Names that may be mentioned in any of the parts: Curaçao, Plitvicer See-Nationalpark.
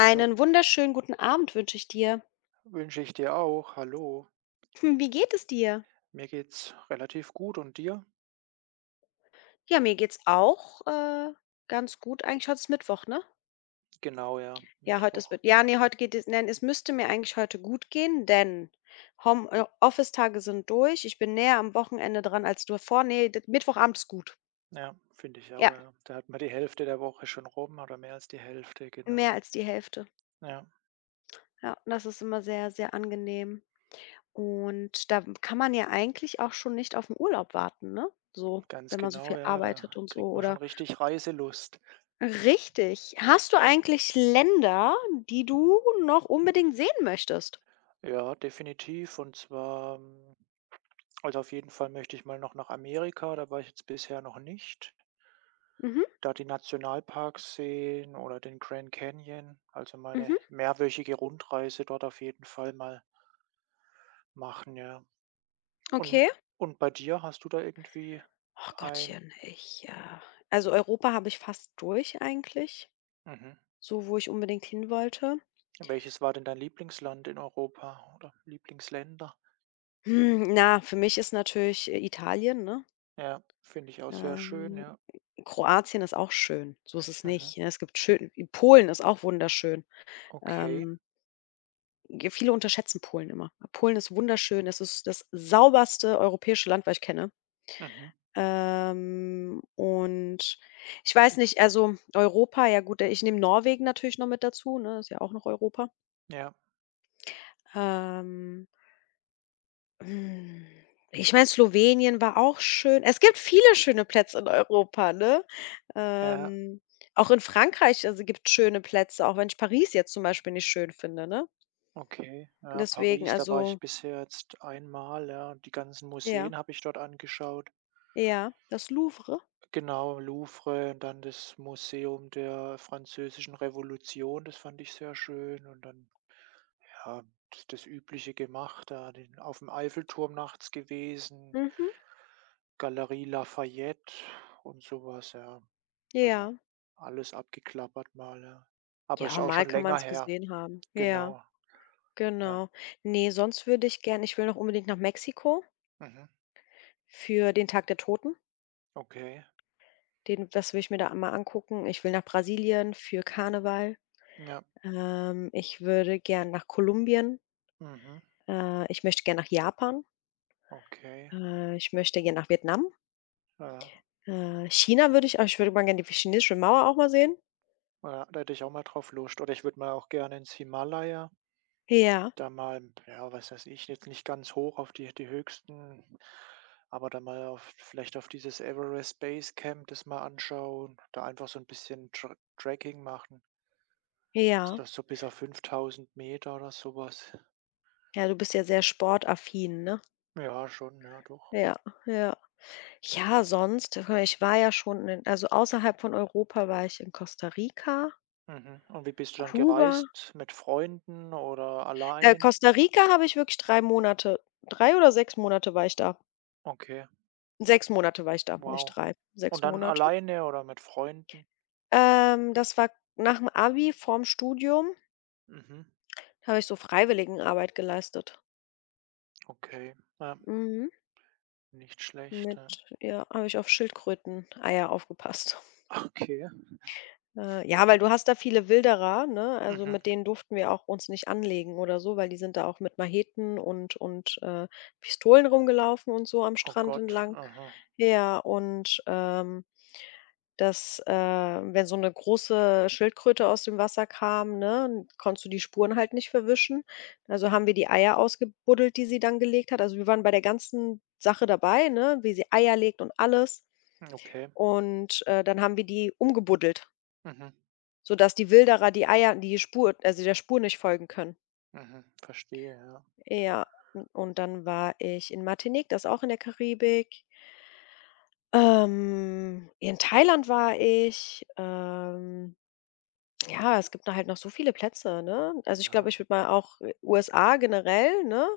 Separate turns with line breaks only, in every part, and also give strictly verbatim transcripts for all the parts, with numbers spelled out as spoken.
So,
wunderschönen guten Abend wünsche ich dir.
wünsche ich dir auch. Hallo.
Hm, wie geht es dir?
Mir geht's relativ gut und dir?
Ja, mir geht's auch, äh, ganz gut eigentlich. Heute ist Mittwoch, ne?
Genau, ja,
Ja, heute ist
Mittwoch.
Mitt ja, ne, heute geht es nein, Es müsste mir eigentlich heute gut gehen, denn Home äh, Office-Tage sind durch. Ich bin näher am Wochenende dran als davor. Ne, d Mittwochabend ist gut.
Ja, finde ich
Ja,
auch, ja. Da hat man die Hälfte der Woche schon rum oder mehr als die Hälfte,
mehr
genau.
als die Hälfte.
Ja,
Ja, das ist immer sehr, sehr angenehm. Und da kann man ja eigentlich auch schon nicht auf den Urlaub warten, ne? So,
ganz
wenn man so
genau,
viel
ja, da
arbeitet und so
kriegt man schon
oder.
richtig Reiselust.
Richtig. Hast du eigentlich Länder, die du noch unbedingt sehen möchtest?
Ja, definitiv. Und zwar, ähm, also auf jeden Fall möchte ich mal noch nach Amerika, da war ich jetzt bisher noch nicht.
Mhm,
Da die Nationalparks sehen oder den Grand Canyon, also mal eine
mhm,
mehrwöchige Rundreise dort auf jeden Fall mal machen, ja. Und
okay.
und bei dir, hast du da irgendwie
Ach
ein
Gottchen, ich, äh also, Europa habe ich fast durch eigentlich,
mhm.
so wo ich unbedingt hin wollte.
Welches war denn dein Lieblingsland in Europa oder Lieblingsländer?
Hm, na, für mich ist natürlich, äh, Italien, ne?
Ja, finde ich auch sehr schön,
Ähm,
ja.
Kroatien ist auch schön, so ist es
Mhm.
nicht, ne? Es gibt schön Polen ist auch wunderschön.
Okay.
Ähm, ge viele unterschätzen Polen immer. Polen ist wunderschön. Es ist das sauberste europäische Land, was ich kenne.
Mhm.
Ähm, und ich weiß nicht, also Europa, ja gut, äh, ich nehme Norwegen natürlich noch mit dazu, ne? Ist ja auch noch Europa.
Ja.
Ähm, hm, Ich meine, Slowenien war auch schön. Es gibt viele schöne Plätze in Europa, ne?
Ja,
Ähm, Auch in Frankreich, also gibt schöne Plätze, auch wenn ich Paris jetzt zum Beispiel nicht schön finde, ne?
okay. Ja,
Deswegen,
Paris, da war
also,
ich bisher jetzt einmal, ja, und die ganzen
ja,
Museen habe ich dort angeschaut.
ja, das Louvre.
Genau, Louvre und dann das Museum der Französischen Revolution, das fand ich sehr schön, und dann ja, das das Übliche gemacht, da den auf dem Eiffelturm nachts gewesen,
Mhm,
Galerie Lafayette und sowas, ja. Also,
ja.
alles abgeklappert mal, ja. Aber ist
Ja,
auch
mal
schon
kann man
länger
es
her,
gesehen haben. Ja.
genau, ja.
Genau. Ne, sonst würde ich gern ich will noch unbedingt nach Mexiko
Mhm,
für den Tag der Toten.
okay,
Den das will ich mir da mal angucken. Ich will nach Brasilien für Karneval.
ja,
Ähm, ich würde gern nach Kolumbien.
mhm,
Äh, ich möchte gern nach Japan.
okay,
Äh, ich möchte gern nach Vietnam.
ja.
Äh, China würde ich auch- ich würde mal gerne die chinesische Mauer auch mal sehen.
Ja, da hätte ich auch mal drauf Lust. Oder ich würde mal auch gerne ins Himalaya.
Ja,
Da mal, ja, was weiß ich, jetzt nicht ganz hoch auf die die höchsten, aber dann mal auf, vielleicht auf dieses Everest Base Camp das mal anschauen, da einfach so ein bisschen Tra Trekking machen. Ist
ja.
das so bis auf fünftausend Meter oder sowas?
Ja, du bist ja sehr sportaffin, ne?
Ja, schon, ja, doch.
Ja, ja. Ja, sonst, guck mal, ich war ja schon in also, außerhalb von Europa war ich in Costa Rica.
Mhm. Und wie bist du dann
Kuba,
gereist? Mit Freunden oder
äh,
allein?
Costa Rica habe ich wirklich drei Monate drei oder sechs Monate war ich da.
Okay,
Sechs Monate war ich da, nicht
wow.
drei.
Und
Sechs
dann
Monate.
alleine oder mit Freunden?
Ähm, das war Nach dem Abi vorm Studium,
Mhm,
habe ich so Freiwilligenarbeit geleistet.
okay. Ja,
Mhm.
nicht schlecht,
Mit
ja.
ja, habe ich auf Schildkröten Eier aufgepasst.
Okay.
Äh, ja, weil du hast da viele Wilderer, ne? Also,
Mhm.
mit denen durften wir auch uns nicht anlegen oder so, weil die sind da auch mit Macheten und und, äh, Pistolen rumgelaufen und so am
Oh
Strand
Gott,
entlang.
aha.
Ja, und, ähm, das, äh wenn so eine große Schildkröte aus dem Wasser kam, ne, konntest du die Spuren halt nicht verwischen. Also, haben wir die Eier ausgebuddelt, die sie dann gelegt hat. Also, wir waren bei der ganzen Sache dabei, ne, wie sie Eier legt und alles.
Okay.
Und, äh, dann haben wir die umgebuddelt,
Mhm.
sodass die Wilderer die Eier die Spur also der Spur nicht folgen können.
Mhm. Verstehe, ja.
Ja, u und dann war ich in Martinique, das ist auch in der Karibik. Ähm, in Thailand war ich. ähm Ja, es gibt da halt noch so viele Plätze, ne? Also, ich glaube,
Ja,
ich würde mal auch U S A generell, ne?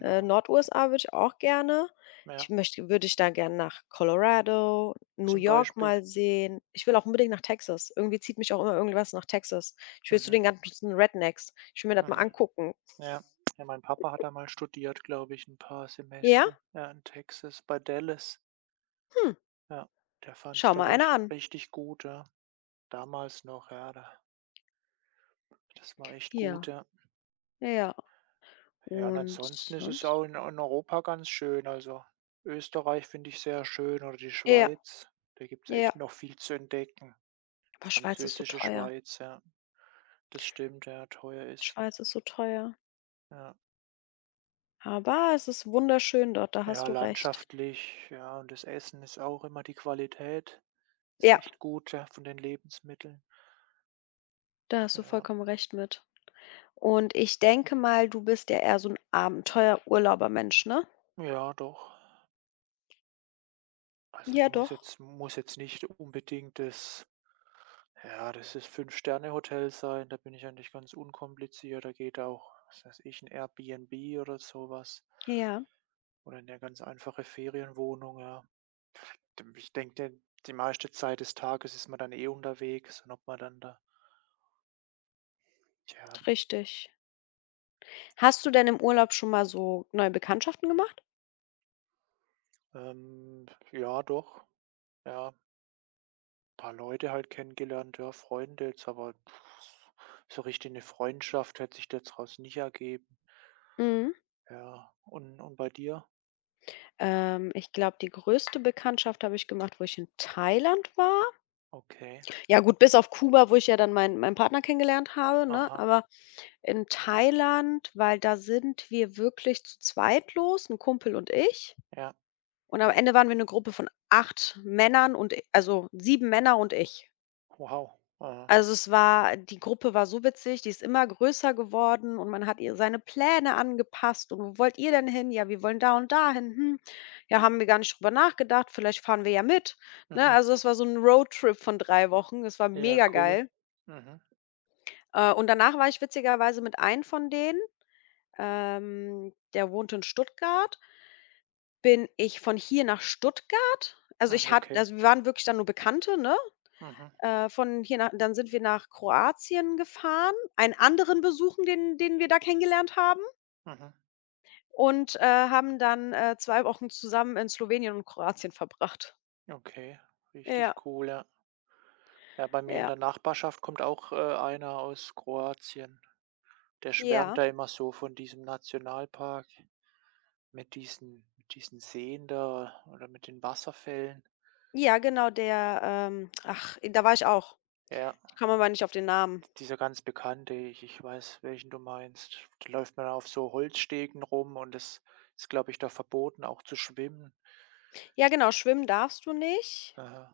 Äh, Nord-U S A würde ich auch gerne.
Ja,
Ich möchte Würde ich da gerne nach Colorado, New
zum
York
Beispiel.
mal sehen. Ich will auch unbedingt nach Texas. Irgendwie zieht mich auch immer irgendwas nach Texas. Ich will zu
Mhm.
den ganzen Rednecks. Ich will mir das mal
Mhm.
angucken.
Ja. Ja, mein Papa hat da mal studiert, glaube ich, ein paar
Ja?
Semester, ja, in Texas bei Dallas.
Hm,
Ja, der fand es
schau
da
mal einer
rich
an.
richtig gut, ja. Damals noch, ja, da das war echt gut,
Ja,
ja.
ja.
Ja, und
Und
ansonsten ist es
sonst?
auch in in Europa ganz schön. Also, Österreich finde ich sehr schön, oder die
Ja,
Schweiz. Da gibt es
ja.
echt noch viel zu entdecken.
Aber Schweiz ist so
Französische
teuer.
Schweiz, ja. Das stimmt, ja, teuer ist sie.
Schweiz ist so teuer.
Ja.
Aber es ist wunderschön dort, da
Ja,
hast du recht.
landschaftlich, ja, und das Essen ist auch immer die Qualität. Ist
Ja,
echt gut, ja, von den Lebensmitteln.
da hast du
Ja,
vollkommen recht mit. Und ich denke mal, du bist ja eher so 'n Abenteuer-Urlauber-Mensch, ne?
ja, doch. Also es
Ja,
muss
doch.
jetzt, muss jetzt nicht unbedingt das, ja, das ist Fünf-Sterne-Hotel sein. Da bin ich eigentlich ganz unkompliziert. Da geht auch, was weiß ich, ein Airbnb oder sowas.
Ja,
Oder eine ganz einfache Ferienwohnung, ja. Dem- Ich denke, die meiste Zeit des Tages ist man dann eh unterwegs, und ob man dann da, ja.
richtig. Hast du denn im Urlaub schon mal so neue Bekanntschaften gemacht?
Ähm, ja, doch. Ja, paar Leute halt kennengelernt, ja, Freunde jetzt, aber pff, so richtig 'ne Freundschaft hätte sich jetzt raus nicht ergeben.
Mhm.
Ja, und und bei dir?
Ähm, ich glaube, die größte Bekanntschaft habe ich gemacht, wo ich in Thailand war.
Okay.
Ja gut, bis auf Kuba, wo ich ja dann meinen meinen Partner kennengelernt habe, ne?
Aha,
Aber in Thailand, weil da sind wir wirklich zu zweit los, 'n Kumpel und ich.
ja.
Und am Ende waren wir 'ne Gruppe von acht Männern und e also sieben Männer und ich.
Wow. Aha.
Also, es war die Gruppe war so witzig, die ist immer größer geworden und man hat ihr seine Pläne angepasst: „Und wo wollt ihr denn hin?" „Ja, wir wollen da und dahin." „Hm, ja, haben wir gar nicht drüber nachgedacht. Vielleicht fahren wir ja mit." Ne,
Mhm.
also es war so 'n Roadtrip von drei Wochen. Das war
Ja, cool.
megageil.
Mhm.
Äh, und danach war ich witzigerweise mit einem von denen, ähm, der wohnt in Stuttgart, bin ich von hier nach Stuttgart. Also,
Hm,
ich hat
okay.
also, wir waren wirklich dann nur Bekannte, ne?
Mhm.
Äh, von hier nach Dann sind wir nach Kroatien gefahren, einen anderen besuchen, den den wir da kennengelernt haben
Mhm.
und, äh, haben dann, äh, zwei Wochen zusammen in Slowenien und Kroatien verbracht.
Okay, richtig
Ja,
cool, ja. Ja, bei mir in
ja,
der Nachbarschaft kommt auch, äh, einer aus Kroatien. Der schwärmt
ja.
da immer so von diesem Nationalpark. Mit diesen mit diesen Seen da oder mit den Wasserfällen.
Ja, genau, der, ähm ach, da war ich auch.
Ja,
Ich komme aber nicht auf den Namen.
dieser ganz bekannte, ich ich weiß, welchen du meinst. Da läuft man auf so Holzstegen rum und es ist, glaube ich, da verboten, auch zu schwimmen.
Ja, genau, schwimmen darfst du nicht.
Aha.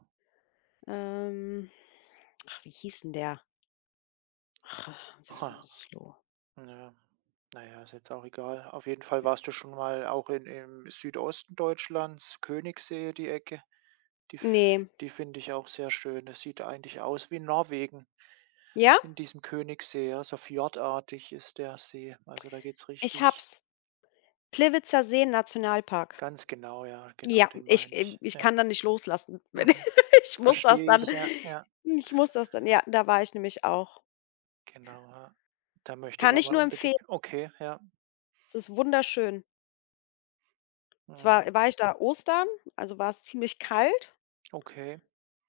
Ähm, Ach, wie hieß denn der?
Ha,
Slo
ja. Naja, ist jetzt auch egal. Auf jeden Fall, warst du schon mal auch in im Südosten Deutschlands, Königssee, die Ecke? Die f
Ne,
Die finde ich auch sehr schön. Es sieht eigentlich aus wie Norwegen
ja,
in diesem Königssee, ja, so fjordartig ist der See. Also, da geht's
ich
richtig
hab's. Plitvicer See-Nationalpark.
ganz genau, ja, genau,
Ja,
den
ich
meine
äh,
ich.
ich
Ja,
kann dann nicht loslassen. Wenn
mhm.
ich muss das
Verstehe
dann
ich, ja, ja,
ich muss das dann ja, da war ich nämlich auch.
genau, ja. Da möchte ich
Kann
auch
ich
mal
nur
unbedingt
empfehlen.
okay, ja,
Es ist wunderschön.
mhm,
Zwar war ich da Ostern, also war es ziemlich kalt,
okay.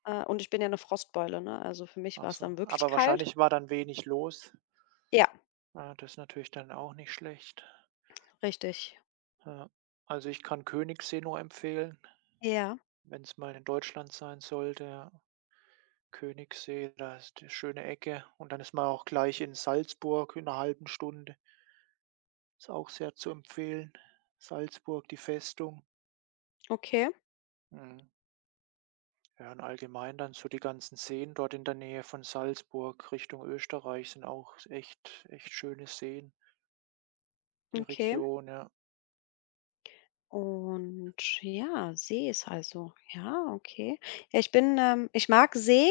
äh, und ich bin ja 'ne Frostbeule, ne? Also, für mich
Ach
war's
so.
dann wirklich
Aber
kalt.
wahrscheinlich war dann wenig los.
Ja,
Ah, das ist natürlich dann auch nicht schlecht.
richtig.
Ja. Also, ich kann Königssee nur empfehlen,
Ja,
wenn es mal in Deutschland sein sollte, ja. Königssee, da ist 'ne schöne Ecke, und dann ist man auch gleich in Salzburg in einer halben Stunde. Ist auch sehr zu empfehlen. Salzburg, die Festung.
okay,
Mhm. Ja, und allgemein dann so die ganzen Seen dort in der Nähe von Salzburg Richtung Österreich sind auch echt echt schöne Seen, die
okay.
Region, ja.
Und ja, See ist also, ja, okay. Ja, ich bin, ähm ich mag See,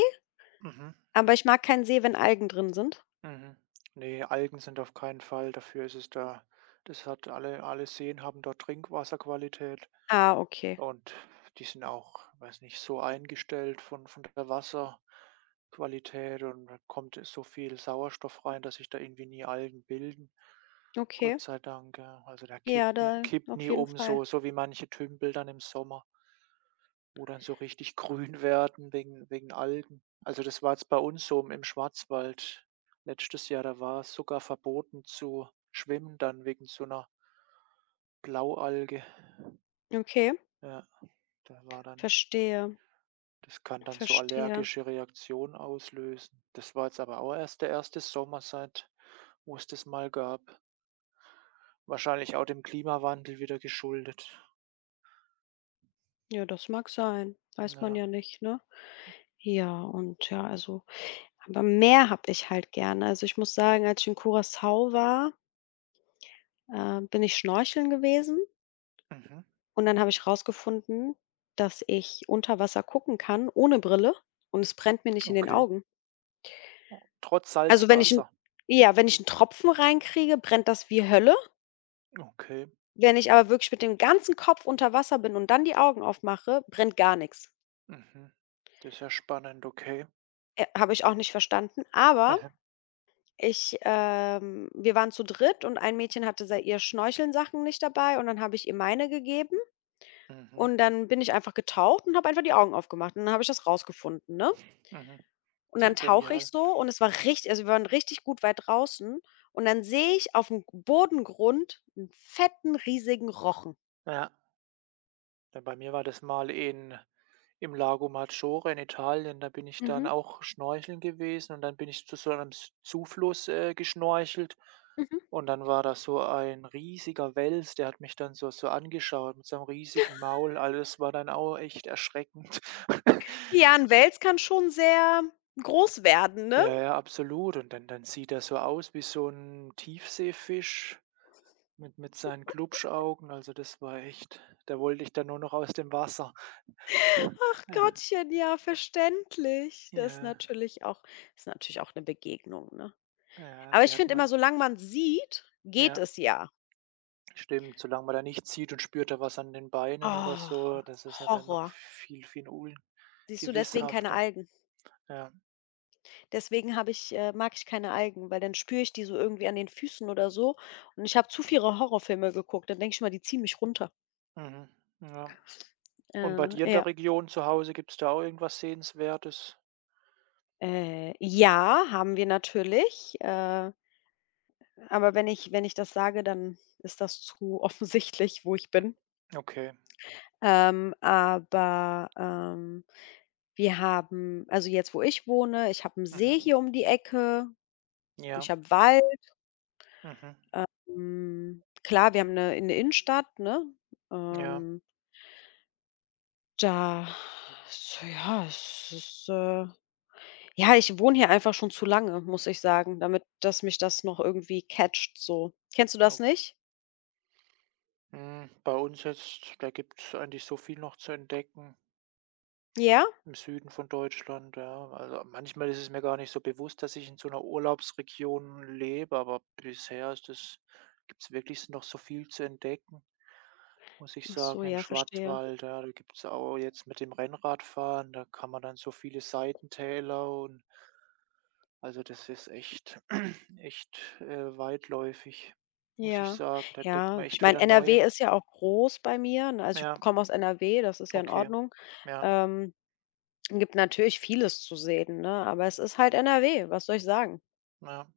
Mhm,
aber ich mag keinen See, wenn Algen drin sind.
mhm. Ne, Algen sind auf keinen Fall, dafür ist es da das hat alle alle Seen haben dort Trinkwasserqualität.
Ah, okay,
Und die sind auch, weiß nicht, so eingestellt von von der Wasserqualität, und da kommt so viel Sauerstoff rein, dass sich da irgendwie nie Algen bilden.
okay.
Gott sei Dank, ja. Also, da kippt
Ja, da
kippt
auf
nie
jeden
um,
Fall.
so so wie manche Tümpel dann im Sommer, wo dann so richtig grün werden wegen wegen Algen. Also, das war jetzt bei uns so im im Schwarzwald letztes Jahr, da war es sogar verboten zu schwimmen dann wegen so einer Blaualge.
Okay,
Ja, da war dann
verstehe,
das kann dann so
verstehe.
allergische Reaktionen auslösen. Das war jetzt aber auch erst der erste Sommer seit wo es das mal gab. Wahrscheinlich auch dem Klimawandel wieder geschuldet.
Ja, das mag sein. Weiß man
Ja.
ja nicht, ne? Ja, und ja, also, aber mehr habe ich halt gerne. Also, ich muss sagen, als ich in Curaçao war, äh, bin ich schnorcheln gewesen
Mhm.
und dann habe ich rausgefunden, dass ich unter Wasser gucken kann ohne Brille und es brennt mir nicht in den
Okay.
Augen.
O trotz
Also, wenn ich 'n
Salzwasser.
ja, wenn ich einen Tropfen reinkriege, brennt das wie Hölle.
Okay.
Wenn ich aber wirklich mit dem ganzen Kopf unter Wasser bin und dann die Augen aufmache, brennt gar nichts.
Mhm. Das ist ja spannend, okay.
Äh, habe ich auch nicht verstanden, aber
Mhm.
ich ähm, wir waren zu dritt und ein Mädchen hatte sei ihr Schnorchelsachen nicht dabei und dann habe ich ihr meine gegeben
Mhm.
und dann bin ich einfach getaucht und habe einfach die Augen aufgemacht und dann habe ich das rausgefunden, ne?
Mhm.
Und
Ja,
dann tauche ich
genial.
so und es war richtig also, wir waren richtig gut weit draußen und dann sehe ich auf dem Bodengrund einen fetten, riesigen Rochen.
Ja, ja, bei mir war das mal in im Lago Maggiore in Italien, da bin ich dann
Mhm,
auch schnorcheln gewesen, und dann bin ich zu so einem S Zufluss, äh, geschnorchelt,
mhm.
und dann war da so ein riesiger Wels, der hat mich dann so so angeschaut mit seinem riesigen Maul. Alles war dann auch echt erschreckend.
Ja, 'n Wels kann schon sehr groß werden, ne?
Ja, ja, absolut. Und dann dann sieht er so aus wie so ein Tiefseefisch mit mit seinen Glubschaugen. Also, das war echt da wollte ich dann nur noch aus dem Wasser.
Ach Gottchen, ja, verständlich. Das ist
Ja,
natürlich auch ist natürlich auch 'ne Begegnung, ne?
ja,
Aber
die
ich
hat
finde immer,
man
solange man's sieht, geht
ja.
es ja.
Stimmt, solange man da nichts sieht und spürt da was an den Beinen oder
Oh,
so, das ist ja dann noch
Horror.
viel, viel
Siehst du, deswegen keine
ungewisshafter.
Algen.
Ja,
Deswegen habe ich äh, mag ich keine Algen, weil dann spüre ich die so irgendwie an den Füßen oder so und ich habe zu viele Horrorfilme geguckt. Dann denke ich immer, die ziehen mich runter.
mhm, ja. Und bei
Äh,
dir in
ja.
der Region zu Hause, gibt's da auch irgendwas Sehenswertes?
Äh, ja, haben wir natürlich. Äh Aber wenn ich wenn ich das sage, dann ist das zu offensichtlich, wo ich
Hm,
bin.
okay,
Ähm, aber, ähm, wir haben also jetzt, wo ich wohne, ich habe einen See
mhm.
hier um die Ecke,
Ja,
ich habe Wald.
mhm,
Hm, klar, wir haben 'ne 'ne Innenstadt, ne?
ja.
Ähm, da So, ja, es ist, äh ja, ich wohne hier einfach schon zu lange, muss ich sagen, damit dass mich das noch irgendwie catcht so. Kennst du das
O
nicht?
hm, bei uns jetzt, da gibt's eigentlich so viel noch zu entdecken.
Ja?
Im Süden von Deutschland, ja. Also, manchmal ist es mir gar nicht so bewusst, dass ich in so einer Urlaubsregion lebe, aber bisher ist das gibt's wirklich noch so viel zu entdecken, muss ich
Ach so,
sagen, im
ja, verstehe.
Schwarzwald. Ja, da gibt's auch jetzt mit dem Rennradfahren, da kann man dann so viele Seitentäler und also, das ist echt echt, äh, weitläufig, muss ich
Ja,
sagen. Da entdeckt
ja.
man
Ich
echt
meine,
wieder
N R W
neue
ist ja auch groß bei mir, ne? Also, ich
ja,
komme aus N R W, das ist ja in
okay.
Ordnung.
Ja,
Ähm, Gibt natürlich vieles zu sehen, ne, aber es ist halt N R W, was soll ich sagen?
ja,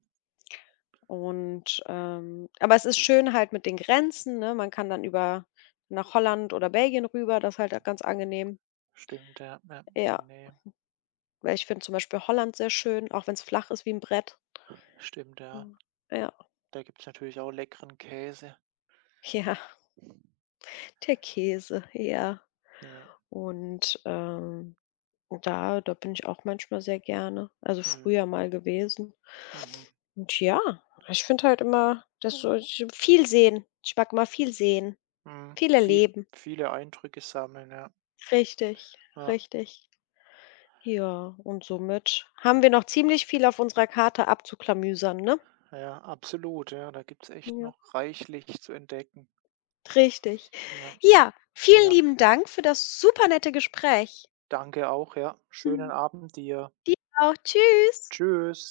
Und, ähm aber es ist schön halt mit den Grenzen, ne? Man kann dann über nach Holland oder Belgien rüber, das ist halt ganz angenehm.
stimmt, ja, ja,
Ja,
die Nähe.
weil ich finde zum Beispiel Holland sehr schön, auch wenn es flach ist wie ein Brett.
Stimmt,
Ja,
ja.
ja,
Da gibt's natürlich auch leckeren Käse.
ja, der Käse, ja.
Ja.
Und, ähm, da da bin ich auch manchmal sehr gerne, also
Mhm.
früher mal gewesen.
Mhm.
Und ja, ich finde halt immer, dass so ich viel sehen. Ich mag immer viel sehen,
Mhm.
viel
Viel
erleben.
viele Eindrücke sammeln, ja.
Richtig,
Ja,
richtig. Ja, und somit haben wir noch ziemlich viel auf unserer Karte abzuklamüsern, ne?
ja, absolut, ja. Da gibt's echt
Ja,
noch reichlich zu entdecken.
richtig.
Ja,
Ja, vielen
ja.
lieben Dank für das supernette Gespräch.
Danke auch, ja. Schönen Abend dir.
Dir auch. Tschüss.
Tschüss.